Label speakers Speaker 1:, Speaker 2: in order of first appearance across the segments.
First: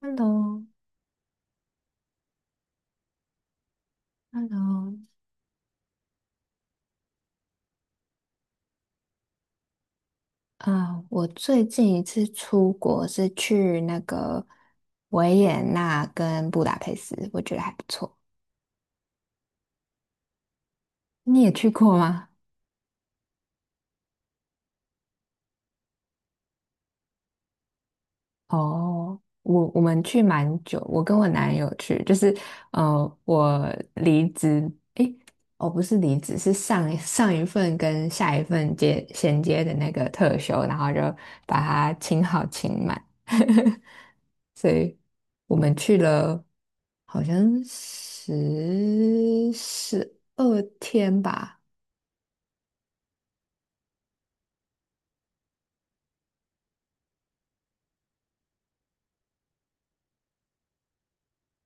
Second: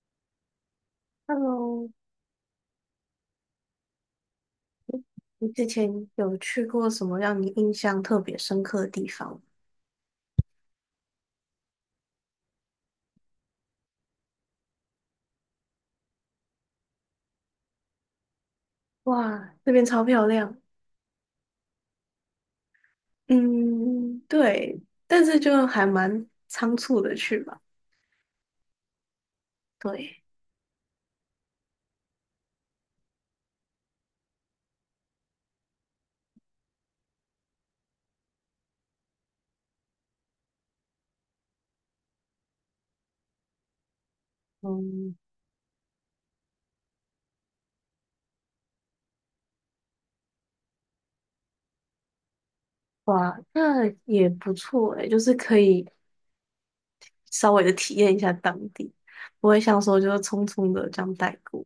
Speaker 1: Hello，Hello，
Speaker 2: Hello，你之前有去过什么让你印象特别深刻的地方吗？
Speaker 1: 啊，我最近一次出国是去那个维也纳跟布达佩斯，我觉得还不错。
Speaker 2: 哇，那边超漂亮。
Speaker 1: 你也去过吗？
Speaker 2: 嗯，对，但是就还蛮仓促的去吧。
Speaker 1: 哦，我们去
Speaker 2: 对。
Speaker 1: 蛮久，我跟我男友去，就是我离职，诶，哦，不是离职，是上上一份跟下一份接衔接的那个特休，然后就把它请好请满。所以
Speaker 2: 嗯。
Speaker 1: 我们去了好像十二天吧，
Speaker 2: 哇，那也不错诶，就是可以稍微的体验一下当地，不会像说就是匆匆的这样带过。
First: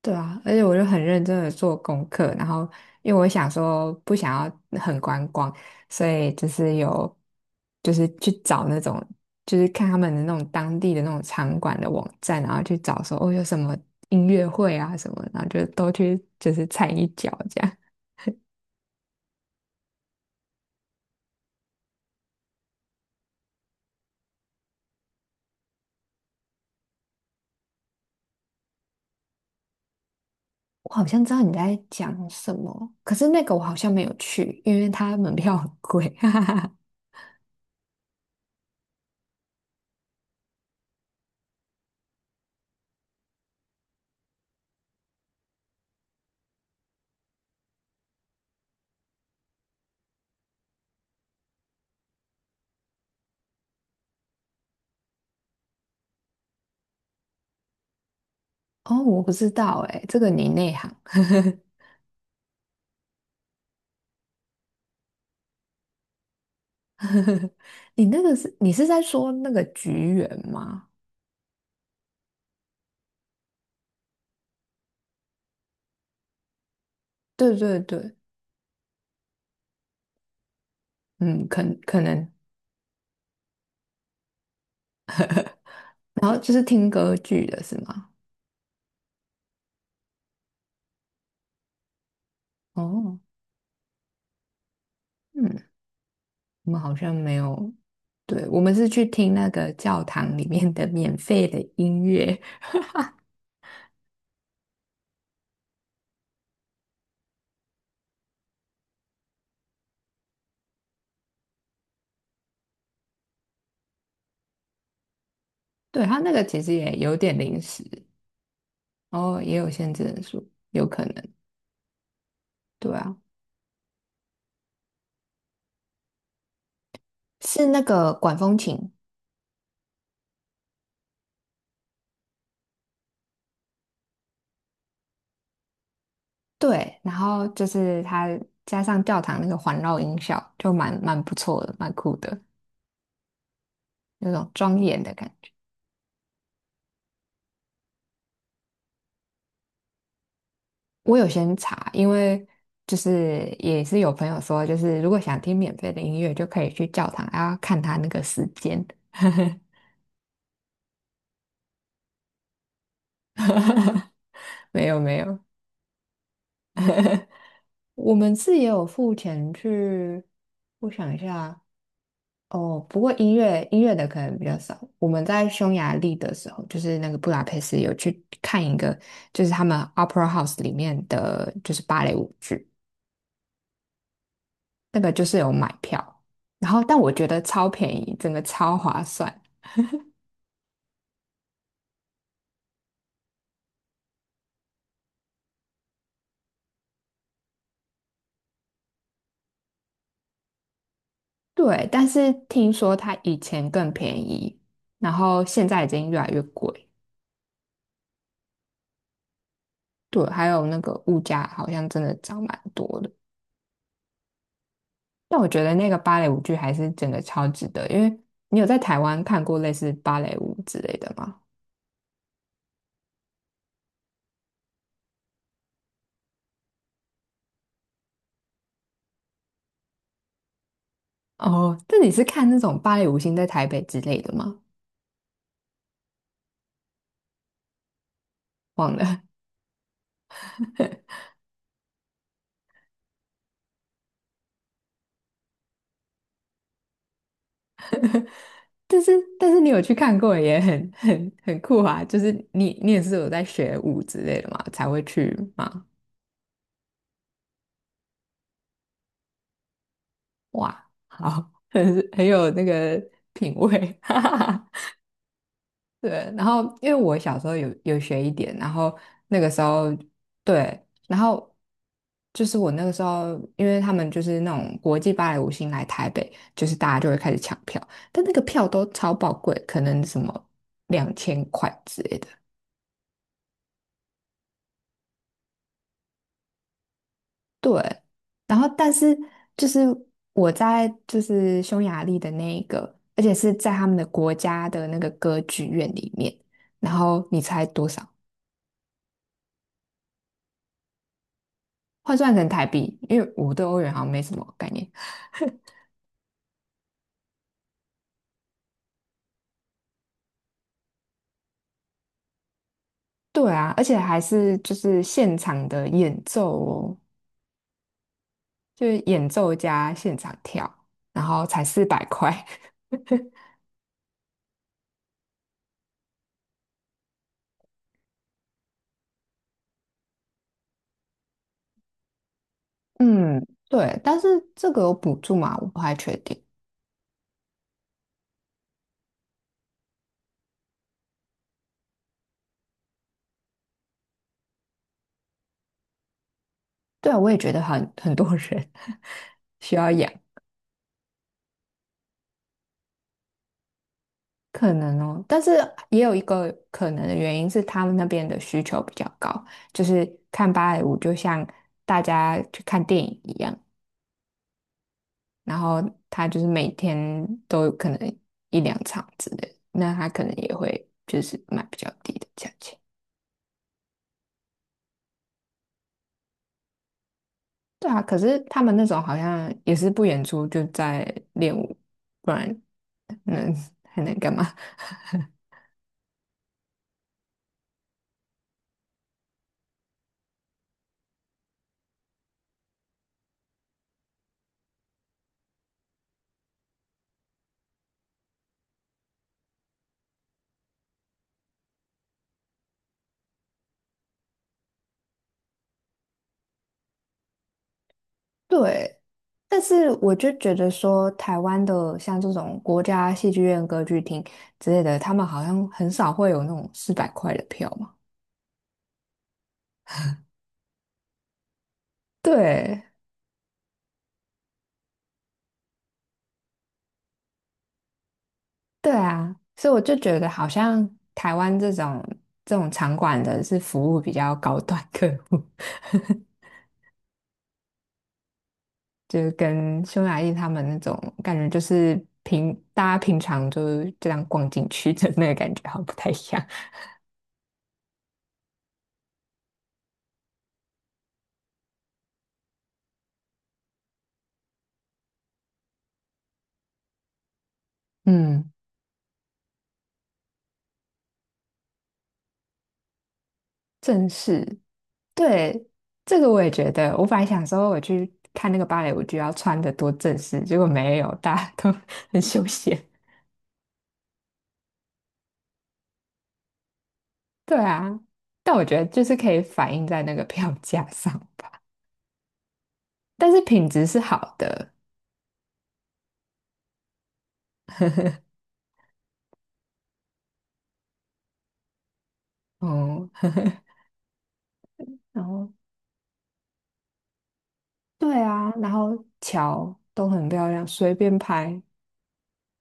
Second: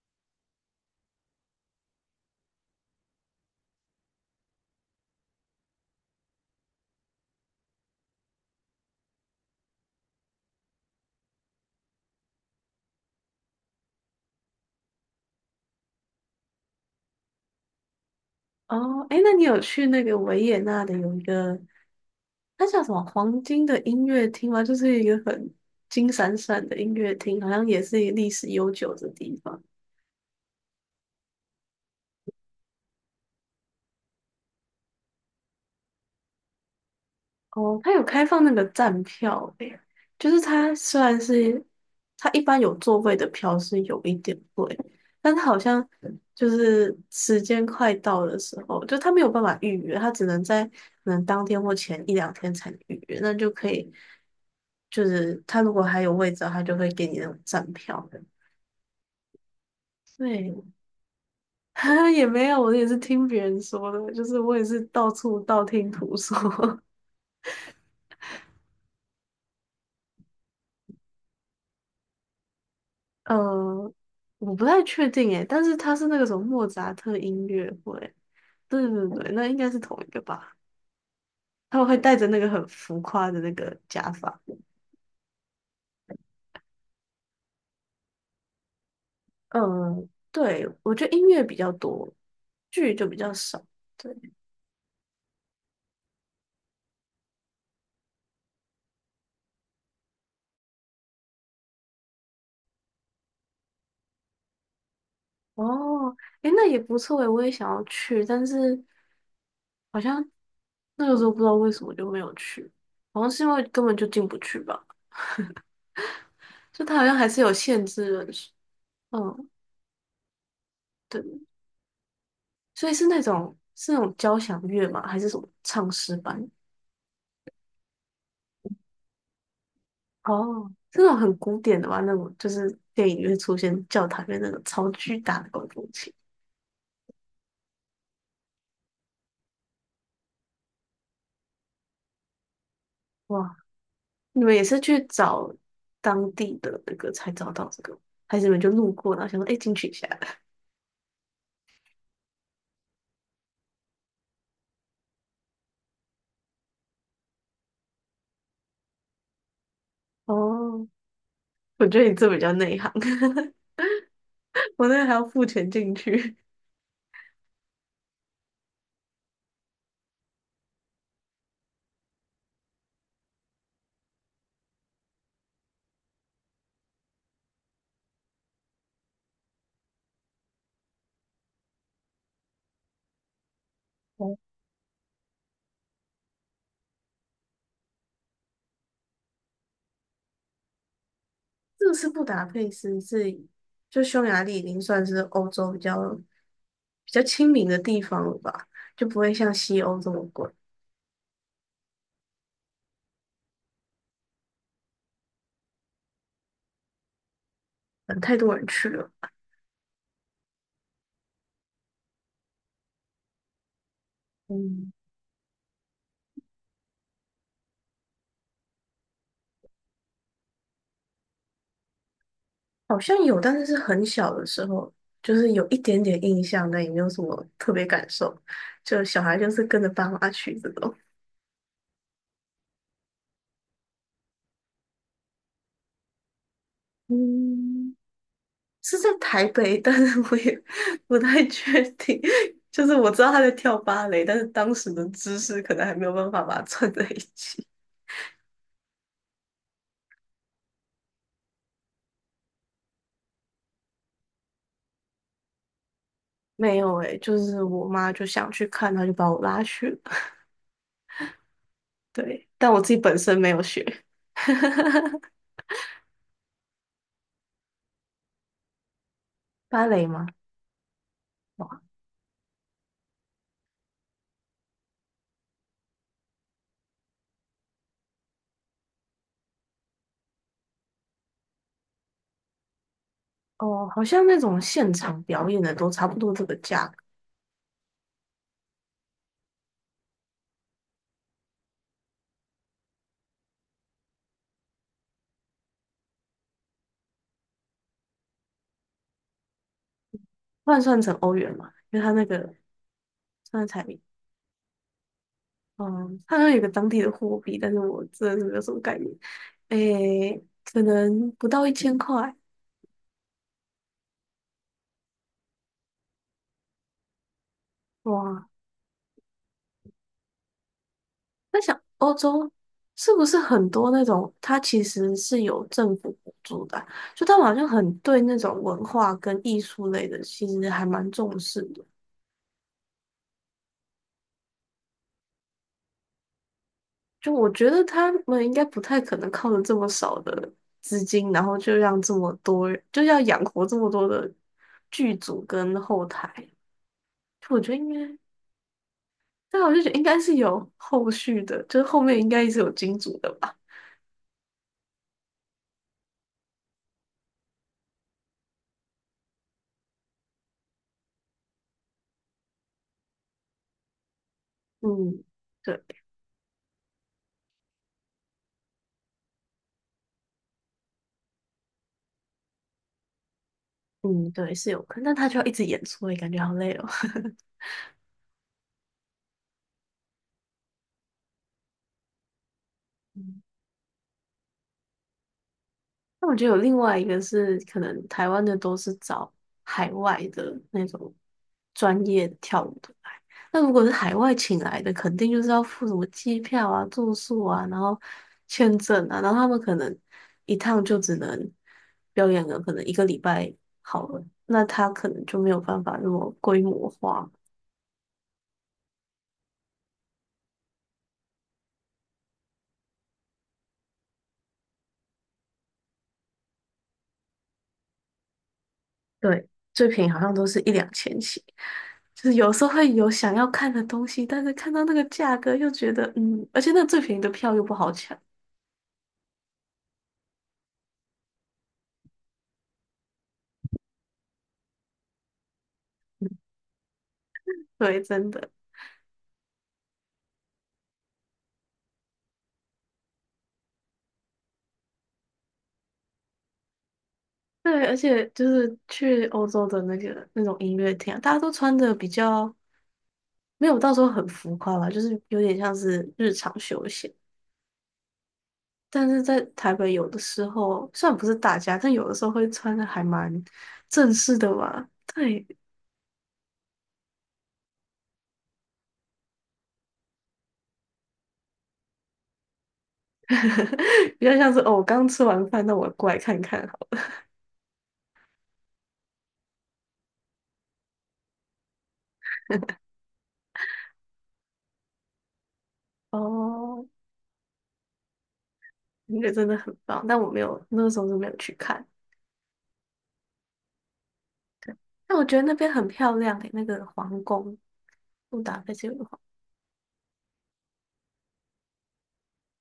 Speaker 1: 对啊，而且我就很认真的做功课，然后因为我想说不想要很观光，所以就是有就是去找那种就是看他们的那种当地的那种场馆的网站，然后去找说哦有什么音乐会啊什么，然后就都去就是踩一脚这样。
Speaker 2: 哦，诶，那你有去那个维也纳的有一个它叫什么黄金的音乐厅吗？就是一个很金闪闪的音乐厅，好像也是一个历史悠久的地方。
Speaker 1: 我好像知道你在讲什么，可是那个我好像没有去，因为它门票很贵。哈哈哈。
Speaker 2: 哦，它有开放那个站票诶，就是它虽然是它一般有座位的票是有一点贵，但它好像就是时间快到的时候，就它没有办法预约，它只能在可能当天或前一两天才能预约，那就可以，就是它如果还有位置，它就会给你那种站票的。
Speaker 1: 哦，我不知道哎，这个你
Speaker 2: 对。
Speaker 1: 内行。
Speaker 2: 也没有，我也是听别人说的，就是我也是到处道听途说。
Speaker 1: 你那个是你是在说那个菊园吗？
Speaker 2: 呃，我不太确定诶，但是他是那个什么莫扎特音
Speaker 1: 对
Speaker 2: 乐
Speaker 1: 对
Speaker 2: 会。
Speaker 1: 对，
Speaker 2: 对对对，那应该是同一个吧？
Speaker 1: 嗯，可
Speaker 2: 他会
Speaker 1: 可
Speaker 2: 戴着
Speaker 1: 能，
Speaker 2: 那个很浮夸的那个假发。
Speaker 1: 然后就是听歌剧的是吗？
Speaker 2: 嗯，对，我觉得音乐比较多，剧就比
Speaker 1: 哦，
Speaker 2: 较少。对。
Speaker 1: 嗯，我们好像没有，对，我们是去听那个教堂里面的免费的音乐。
Speaker 2: 哦，诶，那也不错诶，我也想要去，但是好像那个时候不知道为什么就没有去，好像是因为根本就进不去吧。
Speaker 1: 对，它那个其实
Speaker 2: 就
Speaker 1: 也
Speaker 2: 它好像
Speaker 1: 有
Speaker 2: 还
Speaker 1: 点
Speaker 2: 是有
Speaker 1: 临时，
Speaker 2: 限制人数。
Speaker 1: 哦，
Speaker 2: 嗯，
Speaker 1: 也有限制人数，有可能。
Speaker 2: 对，所
Speaker 1: 对
Speaker 2: 以是
Speaker 1: 啊。
Speaker 2: 那种是那种交响乐吗？还是什么唱诗班？
Speaker 1: 是那个管风琴，
Speaker 2: 哦，这种很古典的吧？那种就是电影里面出现教堂里面那种超巨大的管风琴。
Speaker 1: 对，然后就是它加上教堂那个环绕音效，就蛮不错的，蛮酷的，
Speaker 2: 哇。
Speaker 1: 那
Speaker 2: 你
Speaker 1: 种
Speaker 2: 们也
Speaker 1: 庄
Speaker 2: 是
Speaker 1: 严
Speaker 2: 去
Speaker 1: 的感觉。
Speaker 2: 找当地的那个才找到这个，还是你们就路过然后想说，哎、进去一下？
Speaker 1: 我有先查，因为就是也是有朋友说，就是如果想听免费的音乐，就可以去教堂，然后看他那个时间。
Speaker 2: 哦，我觉得你这比较内行，
Speaker 1: 没
Speaker 2: 我那
Speaker 1: 有
Speaker 2: 个还
Speaker 1: 没
Speaker 2: 要
Speaker 1: 有，
Speaker 2: 付钱进去。
Speaker 1: 我们是也有付钱去，我想一下，哦，不过音乐的可能比较少。我们在匈牙利的时候，就是那个布达佩斯有去看一个，就是他们 Opera House 里面的就是芭蕾舞剧，那个就是有买票，然后但我觉得超便宜，整个超划算。
Speaker 2: 这个是布达佩斯是就匈牙利已经算是欧洲比较比较亲民的地方了吧，就不会像西欧这么贵。
Speaker 1: 对，但是听说它以前更便宜，然后现在已经越来越贵。
Speaker 2: 嗯，太多人去了。
Speaker 1: 对，还有那个物价好像真的涨蛮多的。
Speaker 2: 嗯，
Speaker 1: 但我觉得那个芭蕾舞剧还是真的超值得，因为你有在台湾看过类似芭蕾舞之类的吗？
Speaker 2: 好像有，但是是很小的时候，就是有一点点印象，但也没有什么特别感受。就小孩就是跟着爸妈去这种。
Speaker 1: 哦，那你是看那种芭蕾舞星在台北之类的吗？
Speaker 2: 嗯，
Speaker 1: 忘
Speaker 2: 是在
Speaker 1: 了，
Speaker 2: 台北，但是我也 不太确定。就是我知道他在跳芭蕾，但是当时的知识可能还没有办法把它串在一起。
Speaker 1: 但是但是你有去看过，也很酷啊！就是你你也是有在学舞之类的嘛，才会去嘛？
Speaker 2: 没有诶、就是我妈就想去看，她就把我拉去了。
Speaker 1: 哇，好，很
Speaker 2: 对，
Speaker 1: 有那
Speaker 2: 但我自己
Speaker 1: 个
Speaker 2: 本身没
Speaker 1: 品
Speaker 2: 有学。
Speaker 1: 味，对，然后因为我小时候有学一点，然后那个时候
Speaker 2: 芭蕾吗？
Speaker 1: 对，然后
Speaker 2: 哇。
Speaker 1: 就是我那个时候，因为他们就是那种国际芭蕾舞星来台北，就是大家就会开始抢票，但那个票都超宝贵，可能什么2000块之类的。
Speaker 2: 哦，好像那种现场表演的都差不多这个价格。
Speaker 1: 对，然后但是就是我在就是匈牙利的那一个，而且是在他们的国家的那个歌剧院里面，然后你猜多少？
Speaker 2: 换算成欧元嘛，因为它
Speaker 1: 换
Speaker 2: 那
Speaker 1: 算成
Speaker 2: 个
Speaker 1: 台币，因为我对
Speaker 2: 算
Speaker 1: 欧
Speaker 2: 彩
Speaker 1: 元好
Speaker 2: 礼，
Speaker 1: 像没什么概念。
Speaker 2: 嗯，它好像有一个当地的货币，但是我真的是没有什么概念，诶、可能不到一千块。
Speaker 1: 对啊，而且还是就是现场的演奏哦，
Speaker 2: 哇。
Speaker 1: 就是演奏加现场跳，然后
Speaker 2: 在
Speaker 1: 才
Speaker 2: 想
Speaker 1: 四百
Speaker 2: 欧
Speaker 1: 块。
Speaker 2: 洲是不是 很多那种，它其实是有政府补助的啊，就他们好像很对那种文化跟艺术类的，其实还蛮重视的。
Speaker 1: 嗯，对，但是这个有补助吗？我不太确定。
Speaker 2: 就我觉得他们应该不太可能靠着这么少的资金，然后就让这么多，人，就要养活这么多的剧组跟后台。
Speaker 1: 对啊，我也觉
Speaker 2: 就
Speaker 1: 得
Speaker 2: 我觉得
Speaker 1: 很
Speaker 2: 应
Speaker 1: 很
Speaker 2: 该，
Speaker 1: 多人
Speaker 2: 但我
Speaker 1: 需
Speaker 2: 就觉
Speaker 1: 要
Speaker 2: 得应
Speaker 1: 养，
Speaker 2: 该是有后续的，就是后面应该是有金主的吧。
Speaker 1: 可能哦。但是也有一个可能的原因是他们那边的需求比较高，就是看芭蕾舞就像大家去看电影一样，
Speaker 2: 嗯，
Speaker 1: 然后
Speaker 2: 对。
Speaker 1: 他就是每天都可能一两场之类的，那他可能也会就是卖比较低的价钱。
Speaker 2: 嗯，对，是有可能，但他就要一直演出，也感觉好累哦。
Speaker 1: 对啊，可是他们那种好像也是不演出就在练舞，不然
Speaker 2: 嗯。
Speaker 1: 能还能干嘛？
Speaker 2: 那我觉得有另外一个是，可能台湾的都是找海外的那种专业跳舞的来。那如果是海外请来的，肯定就是要付什么机票啊、住宿啊，然后签证啊，然后他们可能一趟就只能表演个可能一个礼拜好了，那他可能就没有办法那么规模化。
Speaker 1: 对，但是我就觉得说，台湾的像这种国家戏剧院、歌剧厅之类的，他们好像很少会有那种四百块的票嘛。
Speaker 2: 对，最便宜好像都是一两千起，就是有时候
Speaker 1: 对，
Speaker 2: 会有想要看的东西，但是看到那个价格又觉得，嗯，而且那最便宜的票又不好抢。
Speaker 1: 对啊，所以我就觉得好像台湾这种这种场馆的是服务比较高端客户，
Speaker 2: 对，真的。
Speaker 1: 就是跟匈牙利他们那种感觉，就是大家平常就是这样逛进去的那个感觉好像不太一样。
Speaker 2: 对，而且就是去欧洲的那个那种音乐厅啊，大家都穿的比较没有到时候很浮夸吧，就是有点像是日常休闲，
Speaker 1: 嗯，
Speaker 2: 但是在台北有的时候虽然不是大家，但有的时候会穿的还蛮
Speaker 1: 正
Speaker 2: 正式的
Speaker 1: 式
Speaker 2: 嘛。对。
Speaker 1: 对，这个我也觉得，我本来想说我去看那个芭蕾舞剧要穿的多正式，结果没有，大家都 很休闲。
Speaker 2: 比较像是哦，我刚吃完饭，那我过来看看。
Speaker 1: 对啊，但我觉得就是可以反映在那个票价上。但是品质是好的。
Speaker 2: 哦，那个真的很棒，但我没有，那个时候是没有去看。
Speaker 1: 哦，
Speaker 2: 但
Speaker 1: 然
Speaker 2: 我觉得
Speaker 1: 后
Speaker 2: 那边很漂亮诶、那个皇宫，
Speaker 1: 对
Speaker 2: 布
Speaker 1: 啊，
Speaker 2: 达
Speaker 1: 然
Speaker 2: 佩斯有
Speaker 1: 后
Speaker 2: 个皇，
Speaker 1: 桥都很漂亮，随便拍。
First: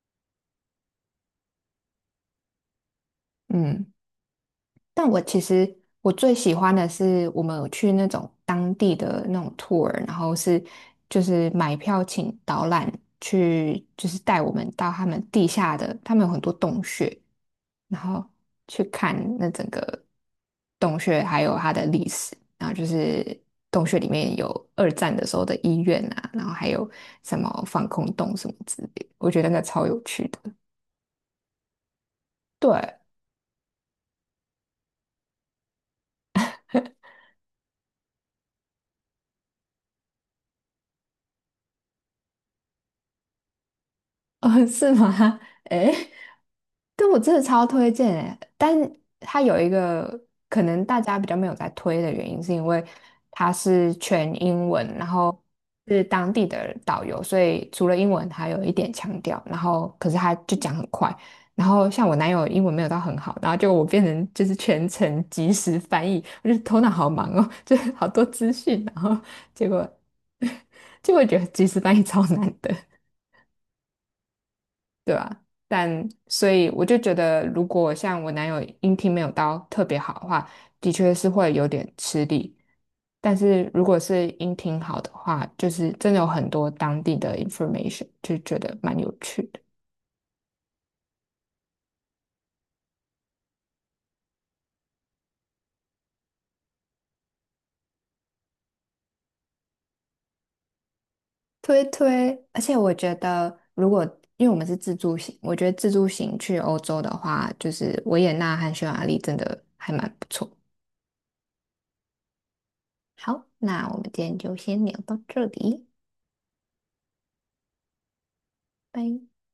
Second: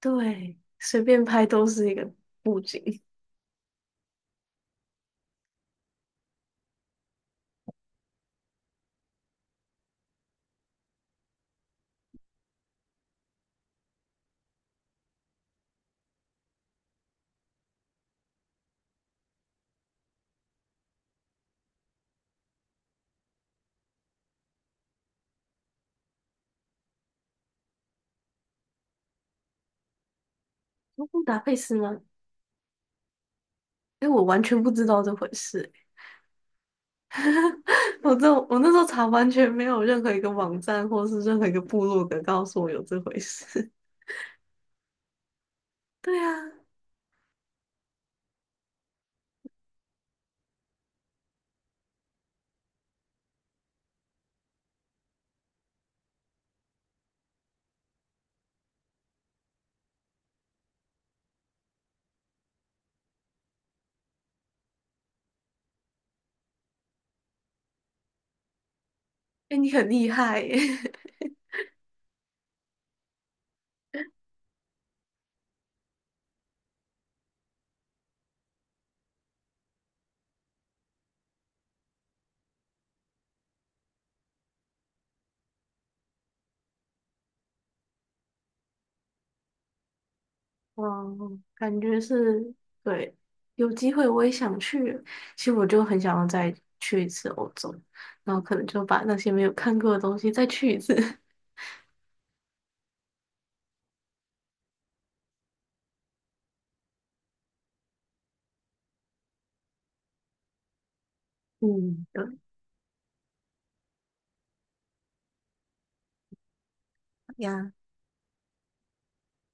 Speaker 2: 对，随便拍都是一个布景。
Speaker 1: 嗯，但我其实我最喜欢的是我们有去那种当地的那种 tour，然后是就是买票请导览去，就是带我们到他们地下的，他们有很多洞穴，然后去看那整个洞穴还有它的历史，然后就是洞穴里面有二战的时候的医院啊，然后还有什么防空洞什么之类的，我觉得那超有趣的。
Speaker 2: 哦布达佩斯吗？
Speaker 1: 对，
Speaker 2: 哎、我完全不知道这回事欸、我这我那时候查完全没有任何一个网站或是任何一个部落格告诉我有这回事。
Speaker 1: 哦，是吗？诶，
Speaker 2: 对啊，
Speaker 1: 但我真的超推荐诶，但它有一个可能大家比较没有在推的原因，是因为它是全英文，然后是当地的导游，所以除了英文还有一点强调，然后可是他就讲很快，然后像我男友英文没有到很好，然后就我变成就是全程即时翻译，我就头脑好忙哦，就是好多资讯，然后
Speaker 2: 哎、
Speaker 1: 结
Speaker 2: 你
Speaker 1: 果
Speaker 2: 很厉害耶、
Speaker 1: 就会觉得即时翻译超难的。对啊，但所以我就觉得，如果像我男友音听没有到特别好的话，的确是会有点吃力。但是如果是音听好的话，就是真的有很多当地的 information，就觉得蛮有趣的。
Speaker 2: 嗯，感觉是，对，有机会我也想去。其实我就很想要再去一次欧洲，然后可能就把那些没有看过的东西再去一次。
Speaker 1: 推推，而且我觉得，如果因为我们是自助行，我觉得自助行去欧洲的话，就是维也纳和匈牙利真的还蛮不错。
Speaker 2: 嗯，对。
Speaker 1: 好，那我们今天就先聊到这里，
Speaker 2: 呀。
Speaker 1: 拜。